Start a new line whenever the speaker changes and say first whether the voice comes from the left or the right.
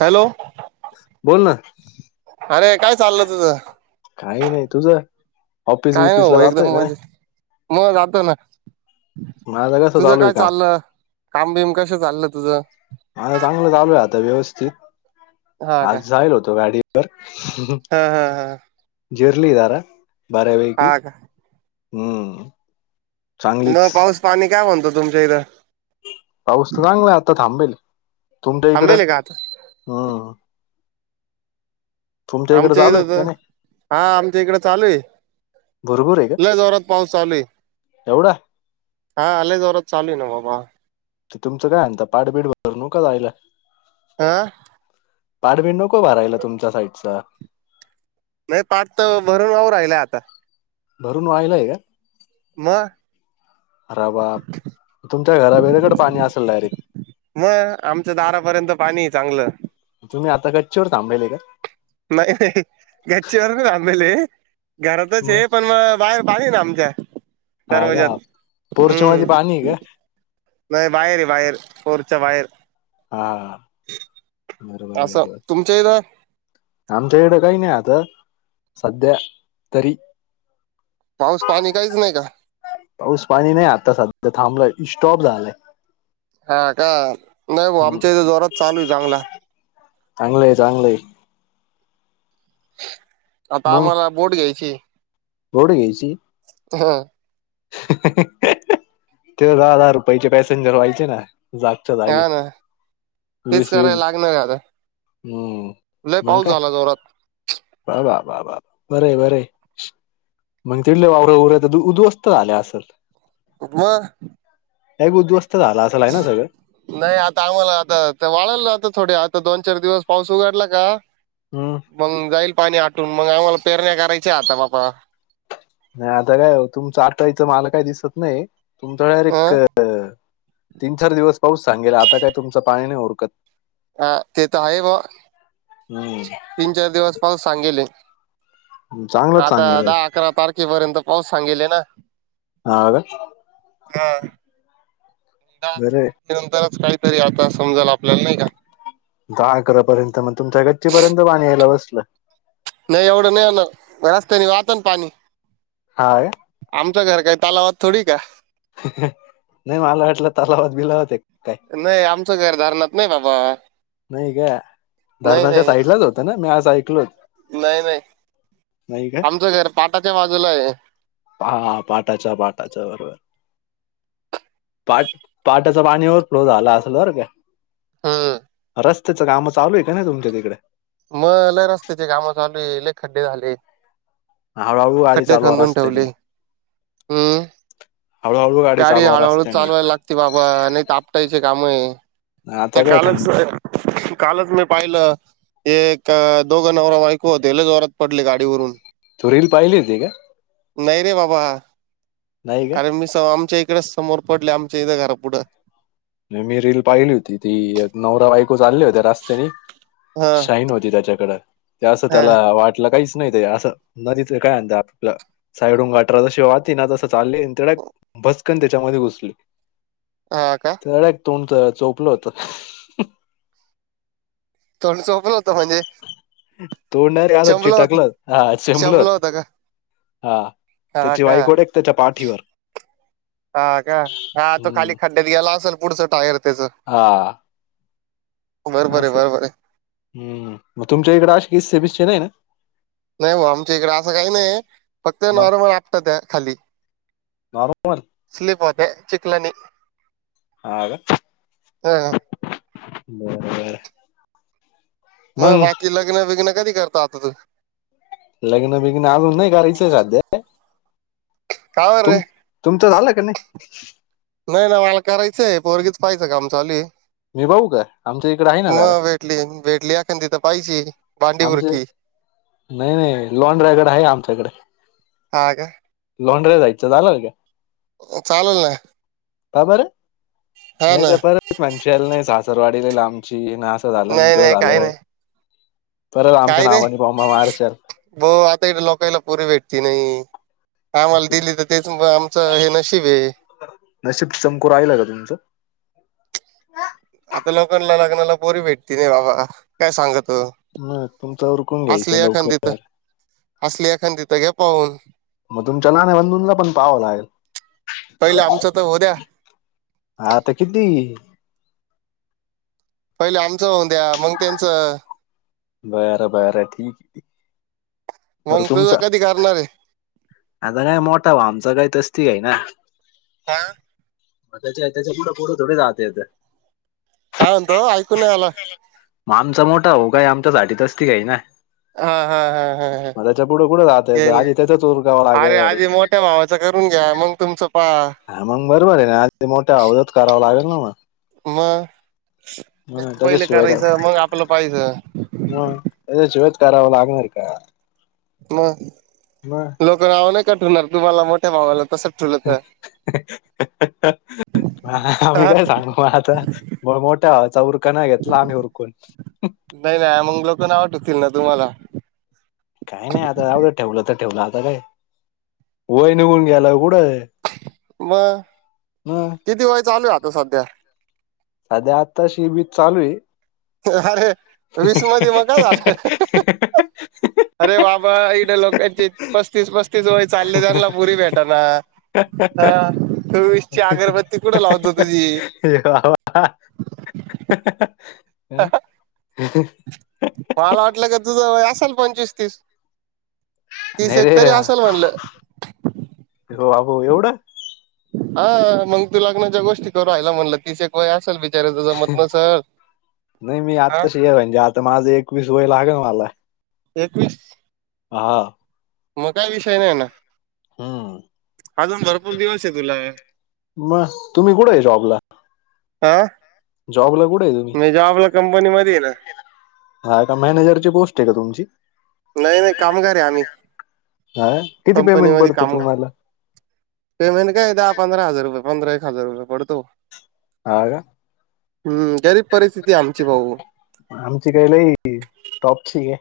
right: Hello
left: बोल ना.
right: अरे काय चाललं तुझं.
left: काही नाही तुझ ऑफिस
right: काय नाही
left: बिपिस ला
right: भाऊ एकदम
left: जातोय का नाही.
right: मजेत मग जातो ना.
left: माझं कसं
right: तुझं
left: चालू आहे
right: काय
left: काम
right: चालल काम बिम कस चालल तुझ.
left: मझला चांगलं चालू आहे आता व्यवस्थित
right: हा का
left: आज जाईल होतो गाडीवर
right: हा हा हा.
left: जिर्ली दार बर्या वैकी
right: हा का
left: हम्म.
right: न
left: चांगलीच
right: पाऊस पाणी काय म्हणतो तुमच्या इथं.
left: पाऊस चांगला आहे आता थांबेल. तुमच्या इकडं
right: थांबेल आहे का आता
left: हम्.
right: आमच्या इथं
left: का
right: तर
left: नाही
right: हा आमच्या इकड चालू आहे.
left: भरपूर आहे का
right: आज वरात पाव चालू आहे
left: एवढा
right: हा आलेज वरात चालूय ना भाऊ वा.
left: ते तुमचं काय आहेता पाठबीठ भर नू का जायला.
right: आह.
left: पाडवी नको भारयला तुमच्या साईडच
right: नाही पाठ तर भरून ना राहिला आता
left: भरून वायलाय का?
right: [unintelligible]
left: ह बा तुमच्या घरा वेळेकडे पाणी असेल डायरेक्ट
right: मग आमच दारापर्यंत पाणी चांगलं.
left: तुम्ही आता गच्चीवर थांबलेले का
right: नई नाहीई गचीी वर आमेल. घरातच आहे पण मग बाहेर पाली ना आमच्या
left: हा
right: तरर्वजात
left: का पोर्च मध्ये पाणी आहे का
right: हम्म. नाही बाहेर बाहेर परच्या बाहेर
left: हा बरोबर
right: असं
left: बरोबर
right: तुमच्या इथ.
left: आमच्या इडं काही नाही आता सध्या तरी
right: पाऊस पाणी काहीच नाही का?
left: पाऊस पाणी नाही आता सध्या थांबलाय स्टॉप झालंय.
right: हा का
left: चांगलं आहे, चांगलं आहे
right: आता आम्हाला बोट घ्यायची
left: होड घ्यायची
right: हा
left: ते दहा, दहा रुपयाचे पॅसेंजर व्हायचे ना जागच्या जागी
right: ना तेच
left: वीस
right: कराय
left: वीस
right: लागणार आता
left: हम्म
right: लय
left: मग
right: पाऊस
left: काय
right: झाला जोरात
left: बा बाब वा, वा, वा बरे, बरे मग तिडले वावरे उवरे उद्ध्वस्त झाल्या असल
right: म
left: हेगो दोस्त
right: नाही आता आम्हाला आता वाळायला राहता थोडे आ दोन चार दिवस पाऊस उघडला का
left: हम्म
right: मग जाईल पाणी आ मग आम्हाला पेरण्या करायच्या आता बापा
left: नाही आता काय तुमच आटाईच माल काय दिसत नाही तुमचा डायरेक्
right: अं
left: तीन चार दिवस पाऊस सांगेला आता काय तुमचं पाणी नाही ऊरकत
right: हा ते तर आहे ब
left: हम्म
right: तीन चार दिवस पाऊून सांगेले
left: चांगलंच
right: आता
left: सांगेल
right: दहा अकरा तारखेपर्यंत पाऊस सांगेल ना
left: हा का
right: हा दहा अकरा
left: बरे
right: तारखे नंतरच काहीतरी आता समजाल आपल्याला नाही का
left: दहा अकरापर्यंत मग तुमच्या गच्चीपर्यंत पाणी यायला बसलं
right: नाही एवढं नाही ना रस्त्याने वाहत ना पाणी
left: हा का?
right: तु घर काय तालावद थोडी का
left: ह, ह नाही मला वाटलं तलावात बिलावात एक काय
right: नाही आमचं घर धरणात नाही बाबा
left: नाही काय
right: नाही
left: धरणाच्या
right: नाही
left: साईडलाच होतं ना मी आज ऐकलोच
right: नाही नाही
left: नाही
right: आमचं घर पाटाच्या बाजूला आहे
left: हा पाटाचा, पाटाचा बरोबर पाट पाटाच पाणी ओवर्ह फ्लो झाला असेल बर का
right: हा
left: रस्तेचं काम चालू आहे का नाही तुमच्या तिकडे
right: मग ल रस्त्याचे काम चालू आहे ल खड्डे झाले
left: हळूहळू गाडी
right: खड्डे
left: चालवा
right: खांदून ठेवले
left: रस्त्याने
right: हम्
left: हळूहळू
right: गाडी
left: चालवा
right: हळूहळू
left: रस्त्याने
right: चालवायला लागती बाबा नाही त फुटायचे काम आहे
left: आता
right: त्या
left: काय थंडी
right: कालच कालच मी पाहिलं एक दोघं नवरा बायको होते लई जोरात पडले गाडीवरून
left: तू रील पाहिली होती का
right: नाही रे बाबा
left: नाही का
right: अरे मी स आमच्या इकडे समोर पडले आमच्या इथं घरा पुुढं
left: मी रील पाहिली होती ती नवरा बायको चालले होते रस्त्याने
right: हा
left: शाईन होती त्याच्याकडे ते असं
right: हा
left: त्याला वाटलं काहीसं नाही ते असं नदीच काय आण आपला साईड हून गाठरा जशी वाहती ना तसं चालली धडक बसकन त्याच्यामध्ये घुसले
right: हा का
left: तोंड चोपल होत
right: तोड सोपल होतं म्हणजे
left: तोंडाला रे
right: चंबलं होत
left: चिकटलं आणि चेंबलं
right: चंबलं होतं का
left: हा
right: हा
left: त्याची
right: का
left: वाईकोड एक त्याच्या पाठीवर
right: हा का हा तो खाली
left: हम्म
right: खड्ड्यात ग्यायला असेल पुढचा टायर त्याच
left: हा
right: बरोबर आहे
left: असं
right: बरोबर आहे
left: हम् मग तुमच्या इकडे अ किस्सेबीसचे नाही ना
right: नाही भा आमच्या इकडे असं काही नाही फक्त
left: मग
right: नॉर्मल आपटत्यात खाली
left: नॉर्मल
right: हे चिखलानी
left: हा का
right: ह
left: बरोबर
right: मग बाकी लग्न बिग्न कधी करत आता तू
left: लग्न बिग्न अजून नाही करायचंय साध्या
right: कावर रे
left: तुम तुमचं तर झालं का नाही
right: नाही नाही मला करायचं आहे पोरगीच पाहियं च काम चालू आहे
left: मी पाहू का आमच्या इकडे आहे ना दारा
right: मग भेटली भेटली अखण तिथ पाहिजे भांडी
left: आमचे
right: बुरकी
left: नाही नाही लॉन ड्रायवर आहे आमच्याकडे
right: आ काय
left: लॉंड्रे जायचं झालं का
right: चालेल ना
left: का बर
right: हा
left: नाही
right: ना
left: ते पर मंशला नाही सासरवाडी लई लांबची नाही असं झालं आणि
right: नाही
left: तो
right: नाही काही
left: झालंय
right: नाही काही नाही ब आता इ लोकाला पुरी भेटती नाही आम्हाला दिली तर तेच आमचं हे नशीब आहे
left: नसिब चमकू राहिलं का तुमचं
right: आता लोकांना लग्नाला पोरी भेटते नाही बाबा काय सांगते
left: ह तुमचा उरकून घ्यायचं
right: एखादी तर
left: लवकर
right: असली एखादी तर घे पाहून
left: मग तुमच्या ना लहान बंधूला पण पहावं लागेल
right: पहिले आमचं तर होऊ द्या
left: हा आता किती
right: पहिले आमचं होऊन द्या मग त्यांचं
left: बर बर ठीक आहे
right: मंग तुझा कधी करणार आहे
left: आता काय मोठा भाऊ काय आमचा तस ती येईना
right: का
left: मग त्याच्या त्याच्या पुठ पोढं थोडी राहतेथ
right: काय म्हणतो ऐकू नाही आला
left: आमचा मोठा भाऊ काय आमच्यासाठी तस ती घेईन
right: हा हा हा हा हा
left: कुठं जात यायचं
right: एल
left: आधी त्याचाच उरकावं लागेल
right: आधी मोठ्या भावाचं करून घ्या मग तुमचं पहा
left: हा मग बरोबर आहे ना आी मोठ्या अवज करावा लागेल ना मग
right: मग
left: हम
right: त्याचं
left: त्याच्याच
right: पहिले
left: शिवाय का
right: करायचं मग आपलं पाहिजे
left: ह त्याच्याशिवाय का करावां लागणार का
right: [inaudible] मग
left: मग
right: लोक नाव नाही ठेवणार तुम्हाला मोठ्या भावाला तसंच ठेवलं
left: [inaudible] ह
right: तर
left: आम्ही काय सांगू मग आता मोठा चौ कना घेतला आम्ही हरकून [inaudible]
right: येतील ना तुम्हाला
left: काही नाही आता एवढं ठेवलं तर ठेवलं आता काय [inaudible] वय निघून गेल--कुठं
right: [inaudible] मग किती वय चालू आहे आता सध्या
left: सध्या आताशी वीस चालू आहे
right: अरे वीस मध्ये मग का झालंय अरे बाबा, बाबा इकड लोकांची पस्तीस-पस्तीस वय चालय त्यानला पुरी भेटना, हा चोवीसची अगरबत्ती कुठं लावतो तुझी
left: वा-वा हं
right: मला वाटलं का तुझं असेल. पंचवीस तीस तीस
left: नाही रे
right: एकतरी असल म्हणलं
left: हो आहो एवढं
right: हा मग तू लग्नाच्या गोष्टी करून राहिला म्हणलं तिस एक वय असेल, बिचाऱ्याचं जमत नसल
left: नाही मी
right: हा
left: आत्ताच हे म्हणजे आता माझ एकवीस वय लागल मला,
right: एकवीस
left: हा
right: मग काही विषय नाही ना.
left: हम्
right: अजून भरपूर दिवस आहे तुला,
left: मग तुम्ही कुठे आहे जॉबला?
right: आ
left: जॉब ला कुठ आहे, तुम्ही?
right: मध्ये आहे ना
left: हा का मॅनेजरची पोस्ट आहे का तुमची?
right: नाही नाही कामगार आम्ही,
left: हा किती
right: कंपनी
left: पेमेंट
right: मध्ये
left: पडतं
right: काम
left: तुम्हाला
right: पेमेंट काय दहा पंधरा हजार रुपये. पंधरा एक हजार रुपये पडतो.
left: हो का
right: हम्म गरीब परिस्थिती आहे आमची भाऊ
left: आमची काही लई टॉपची आहे.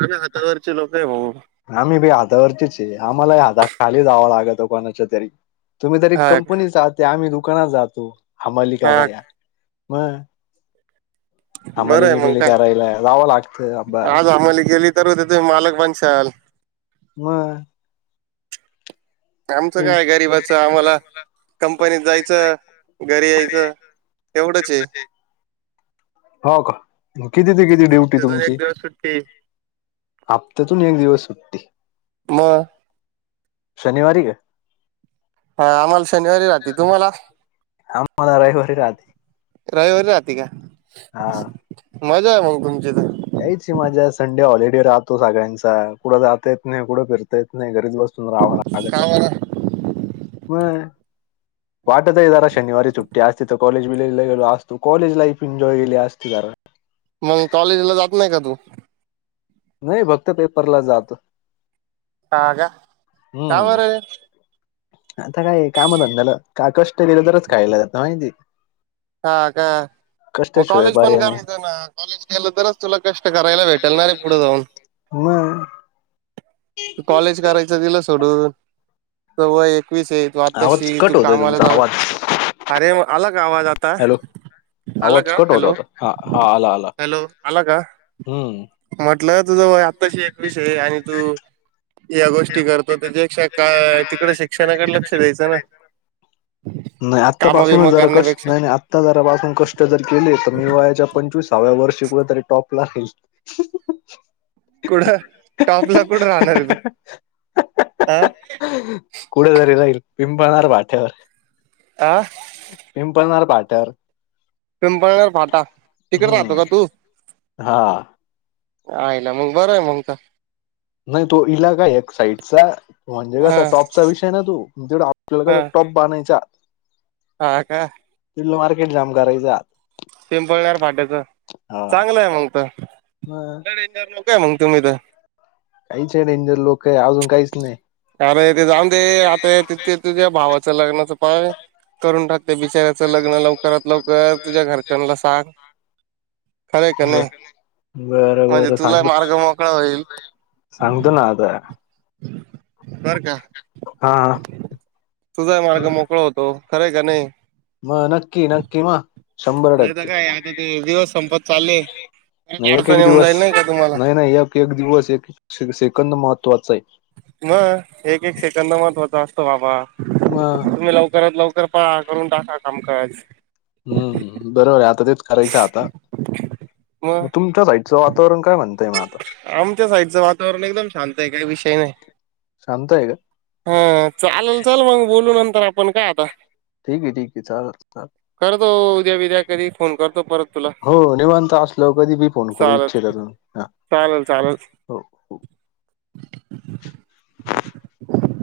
right: आम्ही हातावरचे लोक आहे भाऊ
left: आम्ही बी हातावरचे आहे. आम्हालाही हाताखाली जावं लागतो कोणाच्या तरी, तुम्ही तर एक
right: हा
left: कंपनी जाताय आम्ही दुकानात जातो हमाली
right: हा
left: कराया. होय.
right: बर आहे मंग काय
left: जावं लागतं आबा
right: आज हामाली केली तर त मालक बन त्याल.
left: ह
right: आमचं काय गरीबाच आम्हाला कंपनीत जायचं घरी यायचं. एवढंच हाय
left: आहे. हो का किती ते किती ड्युटी
right: हप्त्यातून
left: तुमची?
right: एक दिवस सुट्टी
left: हप्त्यातून एक दिवस सुट्टी.
right: मग
left: शनिवारी का?
right: हा आम्हाला शनिवारी राहते तुम्हाला?
left: आम्हाला रविवारी राहते.
right: रविवार राहती का?
left: हा
right: मज्जा आहे मग तुमची तर,
left: यायची मज्जा संडे हॉलिडे राहतो. सगळ्यांचा कुठं जात येत नाही कुठं फिरता येत नाही घरीच बस सून राहावं लागत
right: कामाला
left: मग. वाटतय जरा शनिवारी सुट्टी असती. कॉलेज बीलेज ला गेलो असतो. कॉलेज लाईफ एन्जॉय केली असती कारण,
right: मग कॉलेजला जात नाही का तू
left: नाही फक्त पेपरला जातो.
right: आग का
left: हम्म
right: बरं?
left: आता काय काम धंद्याला का कष्ट केलं तरच खायला जातं माहिती का
right: हा का मग
left: कष्टाशिवाय
right: कॉलेज पण
left: पर्याय नाही
right: करायचं ना कॉलेज केलं तरच तुला कष्ट कराला भेटलणार पुढ जाऊन
left: मग
right: त कॉलेज करायच तला सोडून तर व एक स आहे तू
left: आवाज
right: आताशी तू
left: कट होतोय
right: काम आला
left: तुमचा
right: जा
left: आवाज
right: अरे म आला का आवाज
left: हॅलो आवाज
right: अला
left: कट होत होता हा हा आला आला
right: हॅलो-हॅलो अलाग
left: हम्म
right: म्हटलं तुझ आत्ताशी एक विषय आणि तू या गोष्टी करतो त्याच्याक्षा काय तिकडे शिक्षणाकडे लक्ष द्यायचं ना?
left: नाही
right: काम बिम
left: आत्तापासूनच जरा कष्ट
right: करण्यापेक्षा
left: नाही-नाही आत्ता जरापासून कष्ट जर केले तर मीवायाच्या पै पंचवीसाव्या वर्षी कुठ तरी टॉप लागेल.
right: कुड टॉप ला कुड राहणार तु
left: [unintelligible] कुड तरी राहीन पिंपणार बाठ्यावर.
right: आ,
left: पिंपलणारर पाट्यावर
right: पिंपळगर फाटा तिकडे राहतो का तू?
left: हा
right: [inaudible] आईला मग बरं आहे मग त
left: नाही तो इला काय एक साईडचा म्हणजे
right: हा
left: कसा टॉपचा विषय ना तो आपल्याला
right: हा
left: कसप प बायच्या
right: हा का?
left: त मार्केट जाम करायचात
right: पिंपळण्या फाट्याच चांगलं आहे मग त
left: मग
right: [unintelligible] काय मग तुम्ही तर
left: काहीच आहे डेंजर लोक आहे अजून काहीच नाही.
right: अरे ते जाणते आता तिथके तुझ्या भावाच लग्नाचं पाय करून टाक ते बिचारऱ्याचं लग्न लवकरात लवकर तुझ्या घरच्यांला सांग खरंय का नाही
left: [unintelligible] बरं
right: म्हणजे
left: बर
right: तुला
left: सांग
right: मार्ग मोकळा होईल
left: सांगतो ना आता
right: बर का
left: हा
right: [inaudible] तुझाय मार्ग मोकळ होतो खरंय का नाही?
left: मग नक्की
right: [inaudible]
left: नक्की मग शंभर
right: नाही तर
left: टक्के
right: काय आता ते दिवस संपत चालले. परत
left: नाही एक
right: अडचण
left: एक
right: येऊन
left: दिवस
right: जाईल नाही का तुम्हाला
left: नाही-नाही एक एक दिवस एक सेकंद महत्वाचा आहे.
right: म एक एक सेकंद महत्त्वाचा असतो बाबा तुम्ही लवकरात लवकर कर करून टाकाका कामकाज
left: हम्मम बरोबर आहे आता तेच करायच आता मग तुमच्या साईडच वातावरण काय म्हणतय मग आता
right: आमच्या साईडचं वातावरण एकदम शांत काही विषय नाही
left: शांत आहे का
right: [inaudible] हा चालेल चल मग बोलून तर आपण का आता [inaudible]
left: ठीक आहे ठीक आहे चालेल चालेल
right: करतो उद्या विद्या कधी फोन करतो परत तुला
left: [inaudible] हो निवांत असलं कधी मी फोन करू इच्छ करून ह
right: चालेल-चालेल.
left: हो-हो.
right: [inaudible]
left: [inaudible]